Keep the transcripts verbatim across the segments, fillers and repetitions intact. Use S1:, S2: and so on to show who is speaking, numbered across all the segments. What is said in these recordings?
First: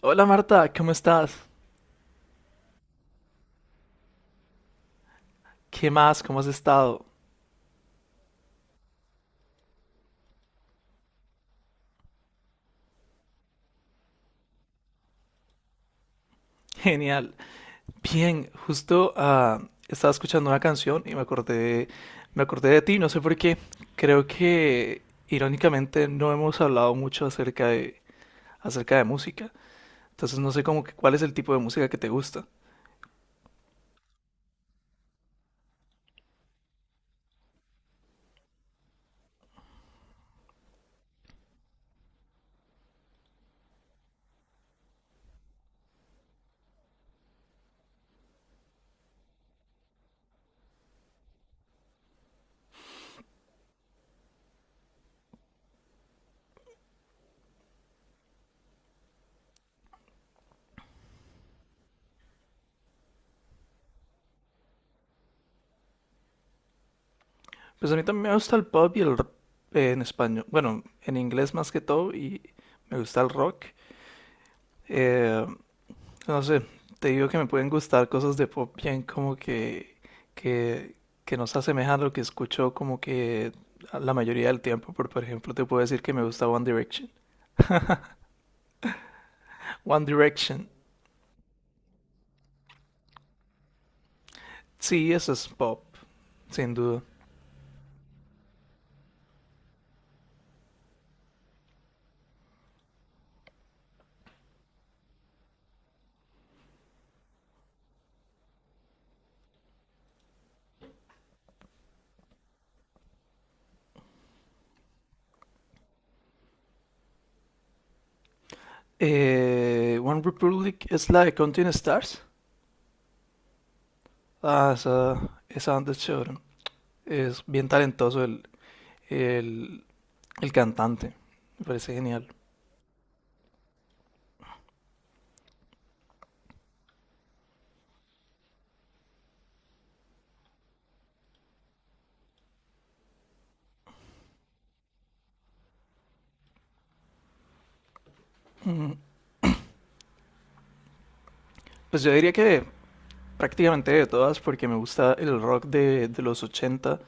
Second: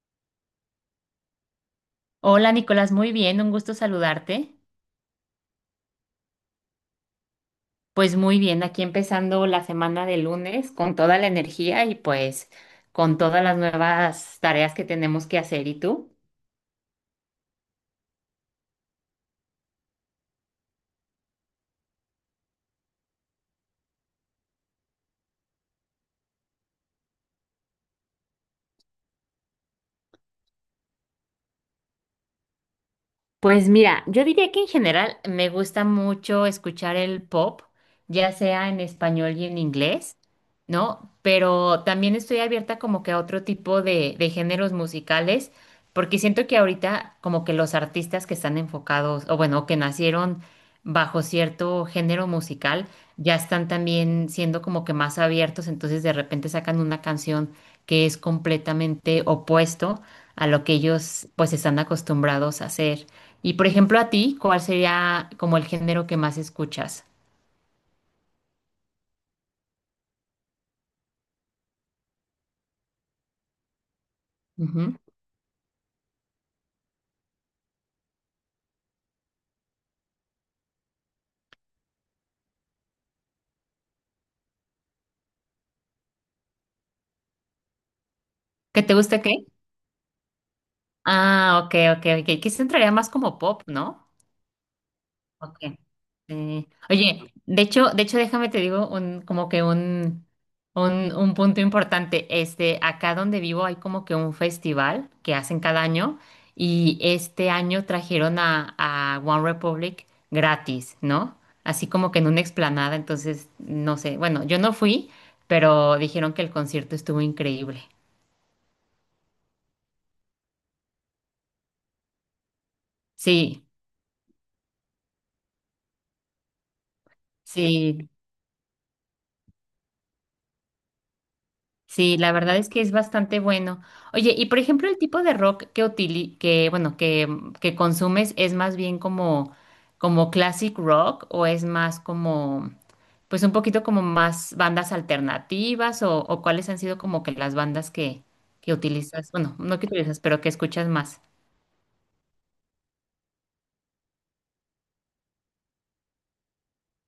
S1: Hola Marta, ¿cómo estás?
S2: Hola Nicolás, muy bien, un gusto saludarte.
S1: ¿Qué más? ¿Cómo has estado?
S2: Pues muy bien, aquí empezando la semana de lunes con toda la energía y pues con todas las nuevas tareas que tenemos que hacer. ¿Y tú?
S1: Genial. Bien, justo ah, estaba escuchando una canción y me acordé, me acordé de ti, no sé por qué. Creo que irónicamente no hemos hablado mucho acerca de, acerca de música. Entonces no sé como que cuál es el tipo de música que te gusta.
S2: Pues mira, yo diría que en general me gusta mucho escuchar el pop, ya sea en español y en inglés, ¿no? Pero también estoy abierta como que a otro tipo de, de géneros musicales, porque siento que ahorita como que los artistas que están enfocados, o bueno, que nacieron bajo cierto género musical, ya están también siendo como que más abiertos, entonces de repente sacan una canción que es completamente opuesto a lo que ellos pues están acostumbrados a hacer. Y por ejemplo, a ti, ¿cuál sería como el género que más escuchas?
S1: Pues a mí también me gusta el pop y el rock en español. Bueno, en inglés más que todo y me gusta el rock.
S2: Ujú.
S1: Eh, No sé, te digo que me pueden gustar cosas de pop bien como que, que, que no se asemejan a lo que escucho como que a la mayoría del tiempo. Por, por ejemplo, te puedo decir que me gusta One Direction.
S2: ¿Que te gusta qué?
S1: One Direction,
S2: Ah, ok, ok, ok. Que se entraría más como pop, ¿no?
S1: sí, eso es
S2: Ok.
S1: pop,
S2: Eh,
S1: sin duda.
S2: oye, de hecho, de hecho, déjame te digo un, como que un, un, un punto importante. Este, acá donde vivo hay como que un festival que hacen cada año y este año trajeron a, a One Republic gratis, ¿no? Así como que en una explanada, entonces, no sé. Bueno, yo no fui, pero dijeron que el concierto estuvo increíble.
S1: Eh, One Republic es la de Counting Stars.
S2: Sí,
S1: Ah, esa, esa banda es chévere. Es bien
S2: sí.
S1: talentoso el, el, el cantante. Me parece
S2: Sí,
S1: genial.
S2: la verdad es que es bastante bueno. Oye, y por ejemplo, el tipo de rock que utili que bueno, que, mm, que consumes es más bien como como classic rock o es más como pues un poquito como más bandas alternativas o, o cuáles han sido como que las bandas que que utilizas, bueno, no que utilizas, pero que escuchas más.
S1: Pues yo diría que prácticamente de todas porque me gusta el rock de, de los ochenta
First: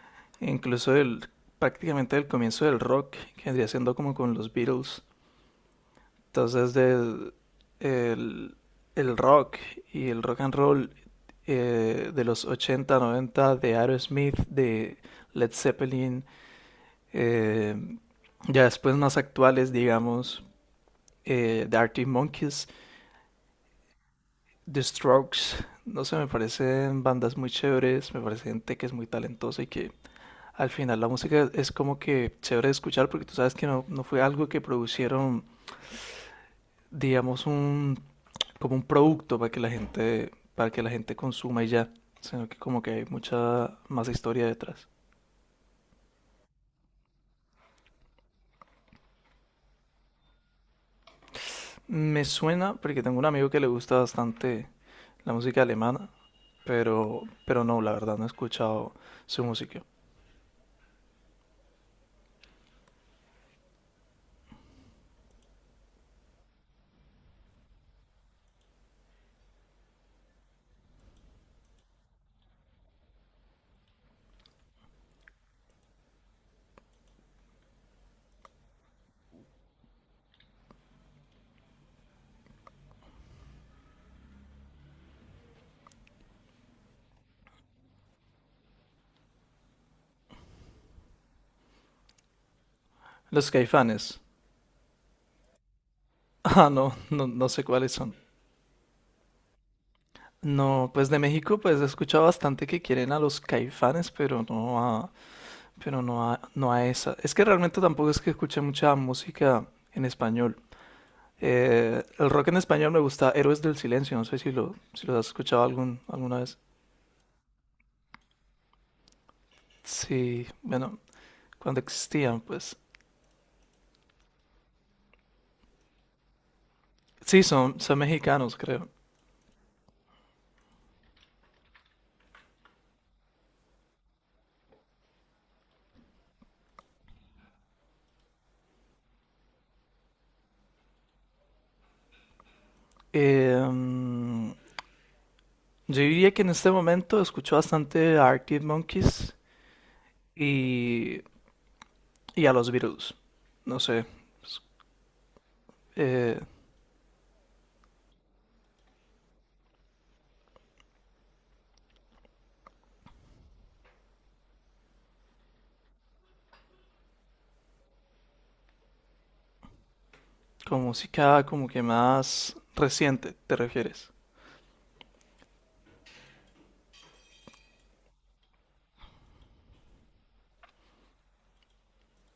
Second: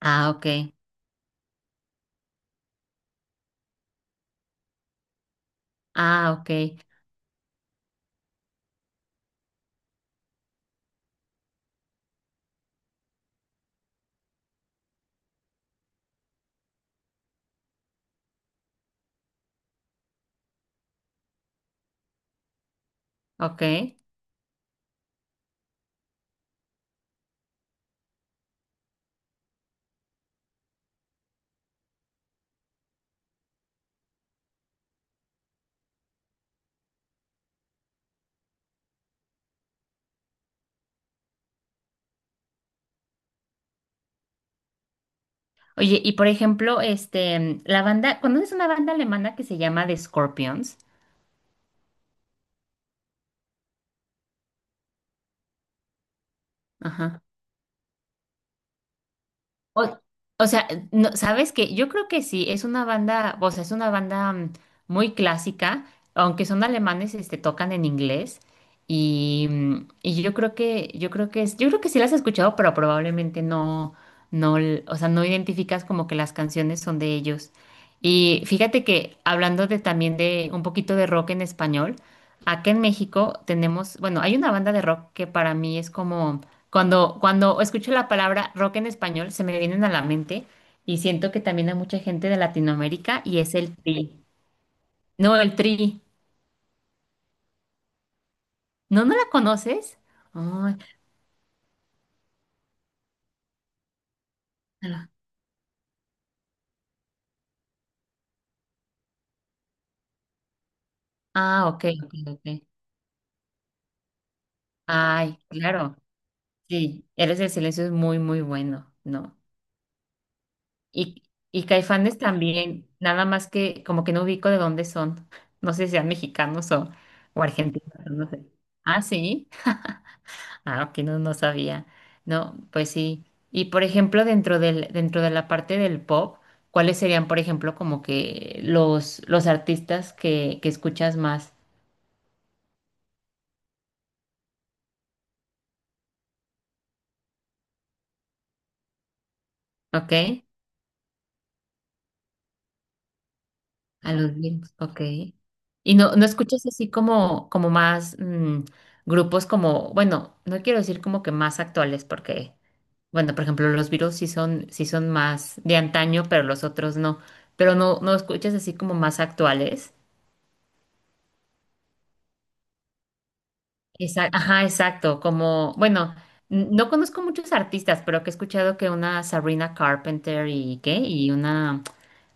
S2: Ah, ok.
S1: e incluso del, prácticamente del comienzo del rock, que vendría siendo como con los Beatles.
S2: Ah, ok.
S1: Entonces, de, el, el rock y el rock and roll eh, de los ochenta noventa de Aerosmith, de Led Zeppelin, eh, ya después más actuales, digamos, eh, de Arctic Monkeys,
S2: Ok.
S1: The Strokes, no sé, me parecen bandas muy chéveres, me parece gente que es muy talentosa y que al final la música es como que chévere de escuchar porque tú sabes que no, no fue algo que producieron, digamos, un, como un producto para que la gente, para que la gente consuma y ya, sino que como que hay mucha más historia detrás.
S2: Oye, y por ejemplo, este, mm, la banda, ¿conoces una banda alemana que se llama The Scorpions?
S1: Me suena porque tengo un amigo que le gusta bastante la música alemana, pero,
S2: Ajá.
S1: pero no, la verdad no he escuchado su música.
S2: O, o sea, no, ¿sabes qué? Yo creo que sí, es una banda, o sea, es una banda mm, muy clásica, aunque son alemanes, este, tocan en inglés y, mm, y yo creo que, yo creo que es, yo creo que sí las has escuchado, pero probablemente no, no, l- o sea, no identificas como que las canciones son de ellos. Y fíjate que hablando de también de un poquito de rock en español, acá en México tenemos, bueno, hay una banda de rock que para mí es como cuando, cuando escucho la palabra rock en español, se me vienen a la mente y siento que también hay mucha gente de Latinoamérica y
S1: Los
S2: es el
S1: Caifanes.
S2: Tri. No, el Tri.
S1: Ah, no, no, no sé cuáles son.
S2: ¿No, no la conoces? Ay,
S1: No, pues de México pues he escuchado bastante que quieren a los Caifanes, pero no
S2: ala.
S1: a, pero no a, no a esa. Es que realmente tampoco es que escuche mucha música en español.
S2: Ah, ok,
S1: Eh,
S2: ok,
S1: el rock en
S2: ok.
S1: español me gusta Héroes del Silencio, no sé si lo, si los has
S2: Ay,
S1: escuchado
S2: claro.
S1: algún, alguna vez.
S2: Sí, Eres del Silencio es muy, muy bueno, ¿no?
S1: Sí, bueno,
S2: Y, y
S1: cuando
S2: Caifanes
S1: existían, pues.
S2: también, nada más que como que no ubico de dónde son. No sé si sean mexicanos o,
S1: Sí,
S2: o
S1: son,
S2: argentinos,
S1: son
S2: no sé.
S1: mexicanos, creo.
S2: Ah, sí. Ah, ok, no, no sabía. No, pues sí. Y por ejemplo, dentro del, dentro de la parte del pop, ¿cuáles serían, por ejemplo, como que los, los artistas que, que escuchas más?
S1: Eh, mm, yo diría que en este momento escucho bastante a Arctic Monkeys
S2: ¿Ok?
S1: y, y a los Beatles. No sé,
S2: A los
S1: pues,
S2: Beatles, ok. Y no, no
S1: eh,
S2: escuchas así como, como más mm, grupos como, bueno, no quiero decir como que más actuales, porque, bueno, por ejemplo, los Beatles sí son, sí son más de antaño, pero los otros no. Pero no, no escuchas así como más actuales.
S1: con música como que más reciente, ¿te refieres?
S2: Exa- ajá, exacto. Como, bueno, n- no conozco muchos artistas, pero que he escuchado que una Sabrina Carpenter y qué, y una,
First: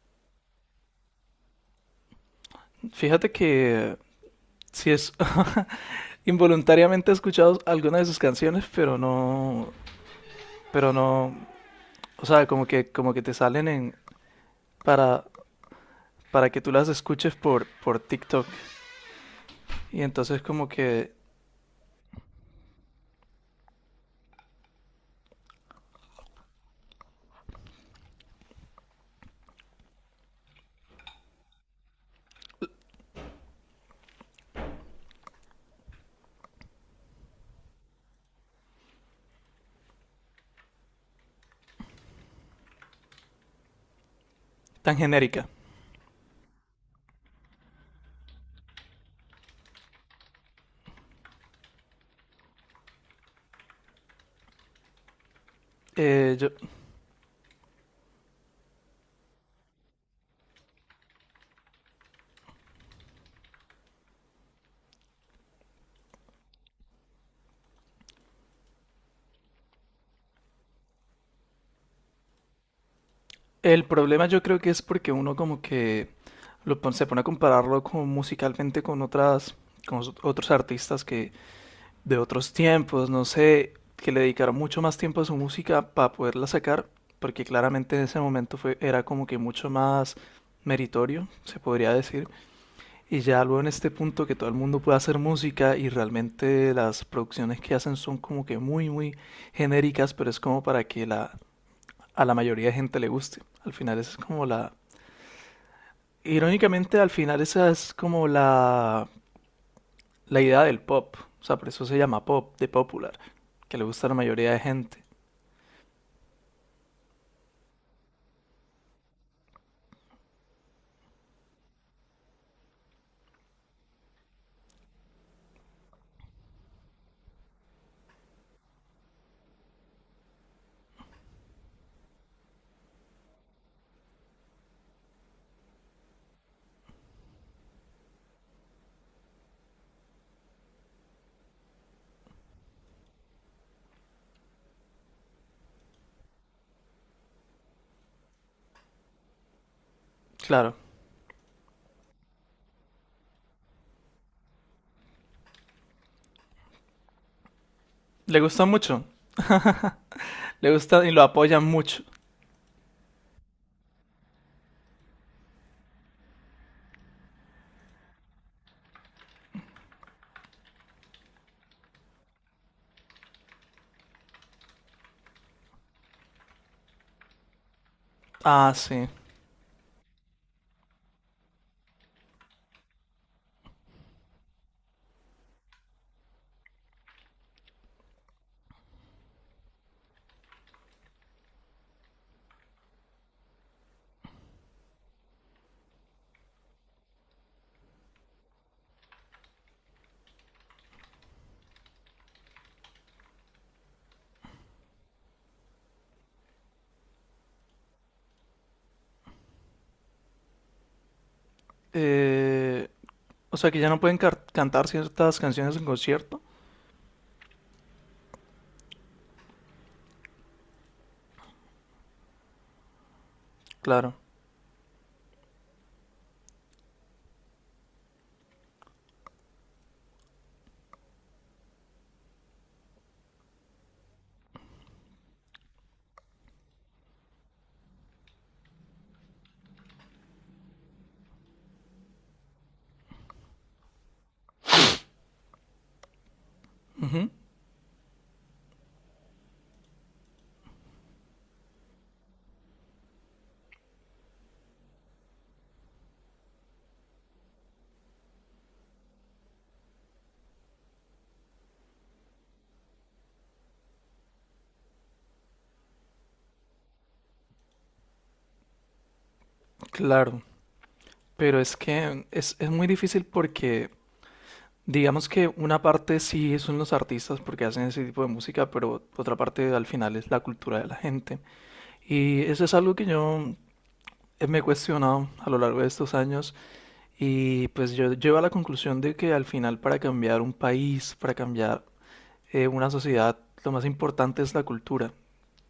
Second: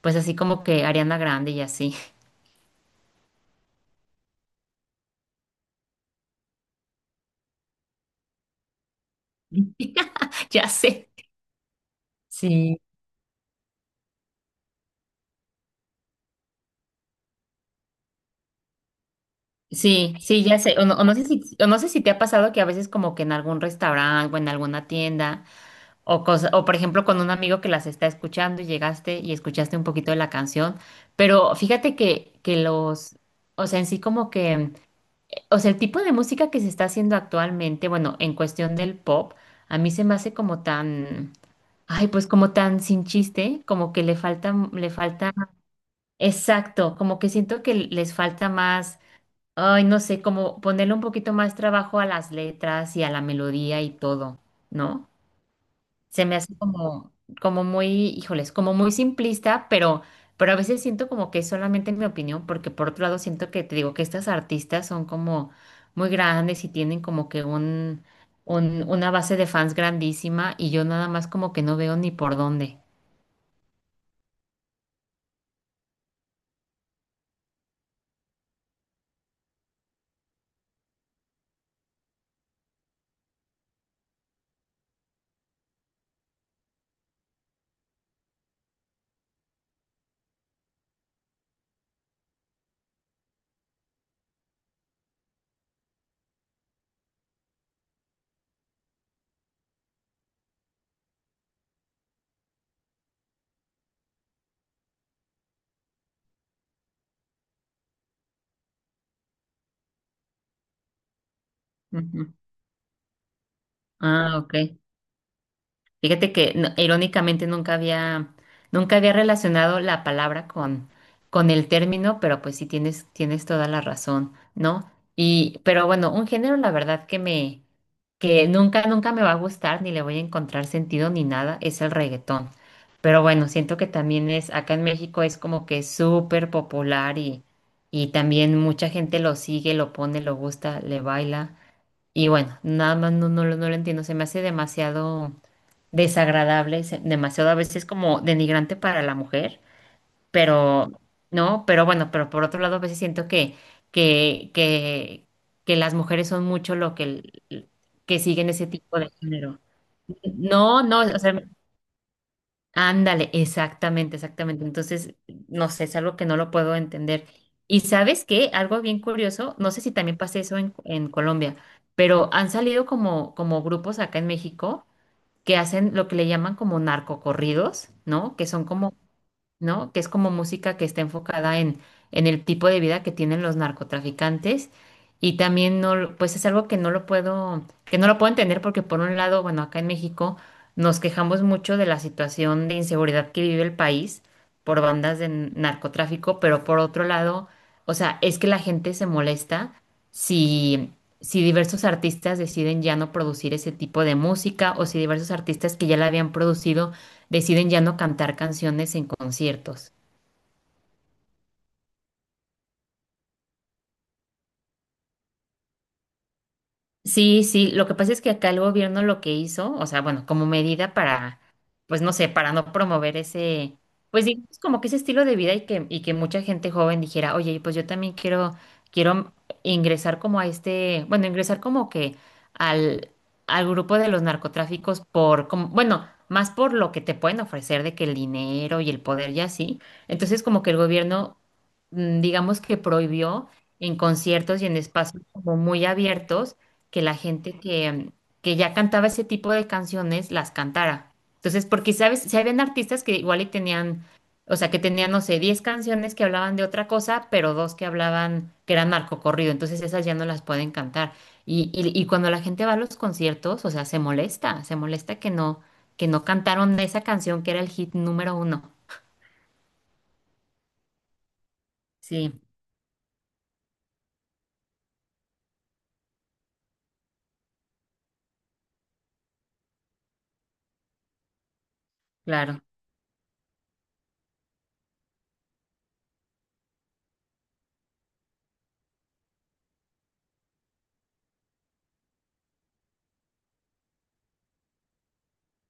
S2: pues así como que Ariana Grande y así.
S1: Fíjate que sí es involuntariamente he escuchado algunas de sus canciones, pero no,
S2: Ya
S1: pero
S2: sé.
S1: no, o sea, como
S2: Sí.
S1: que, como que te salen en, para, para que tú las escuches por, por TikTok. Y
S2: Sí,
S1: entonces
S2: sí, ya
S1: como
S2: sé. O no, o
S1: que
S2: no sé si, o no sé si te ha pasado que a veces como que en algún restaurante o en alguna tienda o cosa, o por ejemplo con un amigo que las está escuchando y llegaste y escuchaste un poquito de la canción, pero fíjate que, que los, o sea, en sí como que. O sea, el tipo de música que se está haciendo actualmente, bueno, en cuestión del pop, a mí se me hace como tan, ay, pues como tan sin chiste, como que le falta, le
S1: tan
S2: falta,
S1: genérica.
S2: exacto, como que siento que les falta más, ay, no sé, como ponerle un poquito más trabajo a las letras y a la melodía y todo, ¿no? Se
S1: Eh,
S2: me
S1: yo-
S2: hace como, como muy, híjoles, como muy simplista, pero, pero a veces siento como que es solamente mi opinión, porque por otro lado siento que te digo que estas artistas son como muy grandes y tienen como que un, un, una base de fans grandísima y yo nada más como que no veo ni por dónde.
S1: el problema yo creo que es porque uno como que lo, pon- se pone a compararlo como musicalmente con otras, con os- otros artistas que, de otros tiempos, no sé, que le dedicaron mucho más tiempo a su música para poderla sacar, porque claramente en ese momento fue, era como que mucho más meritorio, se podría decir, y ya luego en este punto que todo el mundo puede hacer música y realmente las producciones que hacen son como que muy, muy genéricas, pero es como para que la, a la mayoría de gente le guste. Al final esa es como la... Irónicamente, al final esa es como la la idea del pop. O sea, por eso se llama
S2: Ujú.
S1: pop, de popular, que le gusta a la
S2: Ah,
S1: mayoría
S2: ok.
S1: de gente.
S2: Fíjate que no- irónicamente nunca había, nunca había relacionado la palabra con, con, el término, pero pues sí tienes, tienes toda la razón, ¿no? Y, pero bueno, un género, la verdad que me, que nunca, nunca me va a gustar, ni le voy a encontrar sentido ni nada, es el reggaetón. Pero bueno, siento que también es, acá en México es como que súper popular y, y también mucha gente lo sigue, lo pone, lo gusta, le baila. Y bueno, nada más no, no, lo- no lo entiendo, se me hace demasiado desagradable, se- demasiado a veces como denigrante para la mujer,
S1: Claro,
S2: pero no, pero bueno, pero por otro lado a veces siento que que que que las mujeres son mucho lo que el- que
S1: le
S2: siguen
S1: gusta
S2: ese tipo
S1: mucho,
S2: de género.
S1: le
S2: No, no,
S1: gusta y
S2: o
S1: lo
S2: sea,
S1: apoyan mucho.
S2: ándale, exactamente, exactamente. Entonces, no sé, es algo que no lo puedo entender. Y sabes qué, algo bien curioso, no sé si también pasa eso en, en, Colombia, pero han salido como, como grupos acá en México que hacen lo que le llaman como narcocorridos, ¿no? Que son
S1: Ah,
S2: como,
S1: sí.
S2: ¿no? Que es como música que está enfocada en, en el tipo de vida que tienen los narcotraficantes. Y también no, lo- pues es algo que no lo puedo, que no lo puedo entender porque por un lado, bueno, acá en México nos quejamos mucho de la situación de inseguridad que vive el país por bandas de n- narcotráfico, pero por otro lado, o sea, es que la gente se molesta si, si diversos artistas deciden ya no producir ese tipo de música o si diversos artistas que ya la habían producido deciden ya no cantar canciones en conciertos.
S1: Eh, o sea, que ya no pueden car- cantar ciertas canciones en concierto.
S2: Sí, sí, lo que pasa es que acá el gobierno lo que hizo, o sea, bueno, como medida para, pues no sé, para no promover ese,
S1: Claro,
S2: pues digamos como que ese estilo de vida y que, y que mucha gente joven dijera, oye, pues yo también quiero, quiero ingresar como a este, bueno, ingresar como que al, al grupo de los narcotráficos por, como, bueno, más por lo que te pueden ofrecer de que el dinero y el poder y así. Entonces como que el gobierno, mm, digamos que prohibió en conciertos y en espacios como muy abiertos que la gente que, que ya cantaba ese tipo de canciones las cantara. Entonces, porque, ¿sabes? Si habían artistas que igual y tenían, o sea, que tenían, no sé, diez canciones que hablaban de otra cosa, pero dos que hablaban, que eran narcocorrido, entonces esas ya no las pueden cantar. Y, y, y cuando la gente va a los conciertos, o sea, se molesta, se molesta que no, que no, cantaron esa canción que era el hit número uno.
S1: claro. Pero es que
S2: Sí,
S1: es, es muy difícil porque, digamos que una parte sí son los artistas porque hacen ese tipo de música, pero otra parte al final es la cultura de la gente. Y
S2: claro,
S1: eso es algo que yo eh, me he cuestionado a lo largo de estos años. Y pues yo llego a la conclusión de que al final para cambiar un país, para cambiar eh, una sociedad, lo más importante es la cultura,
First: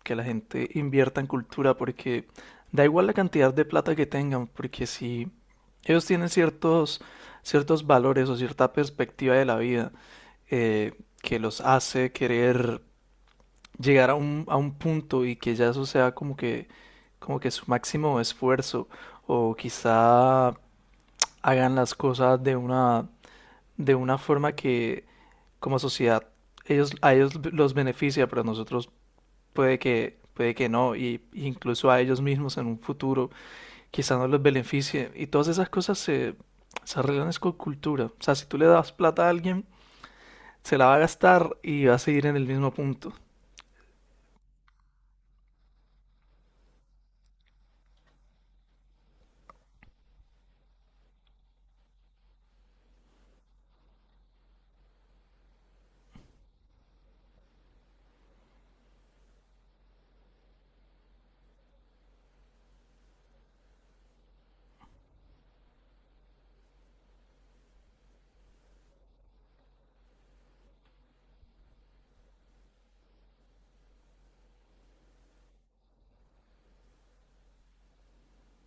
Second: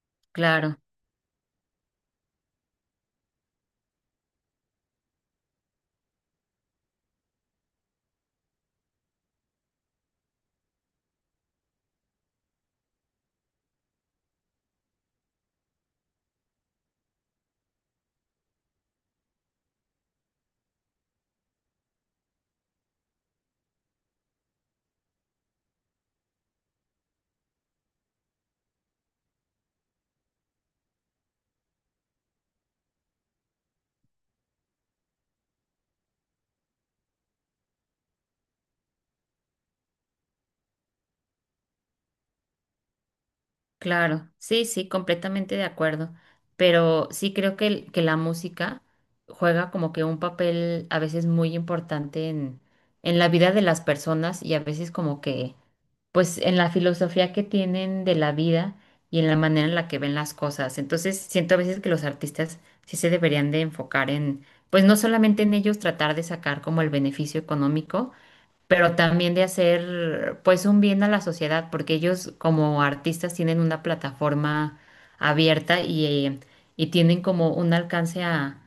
S1: que la gente
S2: claro.
S1: invierta en cultura porque da igual la cantidad de plata que tengan, porque si ellos tienen ciertos, ciertos valores o cierta perspectiva de la vida eh, que los hace querer llegar a un, a un punto y que ya eso sea como que, como que su máximo esfuerzo o quizá hagan las cosas de una, de una forma que como sociedad ellos, a ellos los beneficia, pero a nosotros puede que, puede que no, y y incluso a ellos mismos en un futuro quizá no los beneficie. Y todas esas cosas se, se arreglan es con cultura. O sea, si tú le das plata a alguien, se la va a gastar y va a seguir en el mismo punto.
S2: Claro, sí, sí, completamente de acuerdo. Pero sí creo que, el- que la música juega como que un papel a veces muy importante en, en la vida de las personas y a veces como que, pues en la filosofía que tienen de la vida y en la manera en la que ven las cosas. Entonces siento a veces que los artistas sí se deberían de enfocar en, pues no solamente en ellos tratar de sacar como el beneficio económico, pero también de hacer pues un bien a la sociedad, porque ellos como artistas tienen una plataforma abierta y, eh, y tienen como un alcance a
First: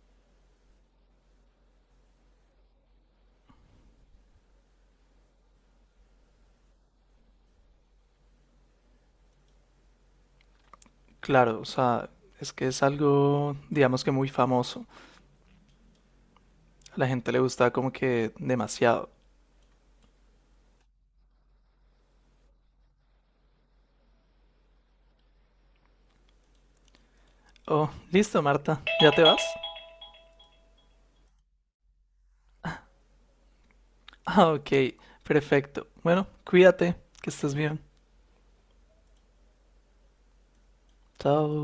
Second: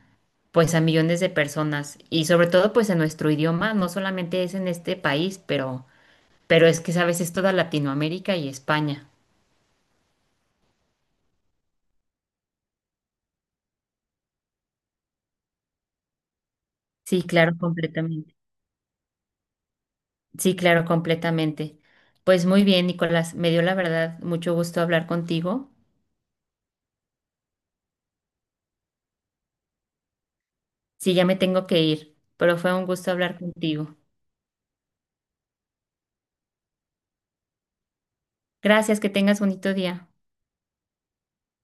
S2: pues a millones de personas y sobre todo pues en nuestro idioma, no solamente es en este país, pero pero es que sabes, es toda Latinoamérica y España.
S1: Claro, o sea, es que es algo, digamos que muy famoso. A la
S2: Sí,
S1: gente le
S2: claro,
S1: gusta como que
S2: completamente.
S1: demasiado.
S2: Sí, claro, completamente. Pues muy bien, Nicolás, me dio la verdad mucho gusto hablar contigo.
S1: Oh, listo, Marta, ¿ya te vas?
S2: Sí, ya me tengo que ir, pero fue un gusto hablar contigo.
S1: Ah, ok, perfecto. Bueno, cuídate, que estés bien.
S2: Gracias, que tengas bonito día.
S1: Chao.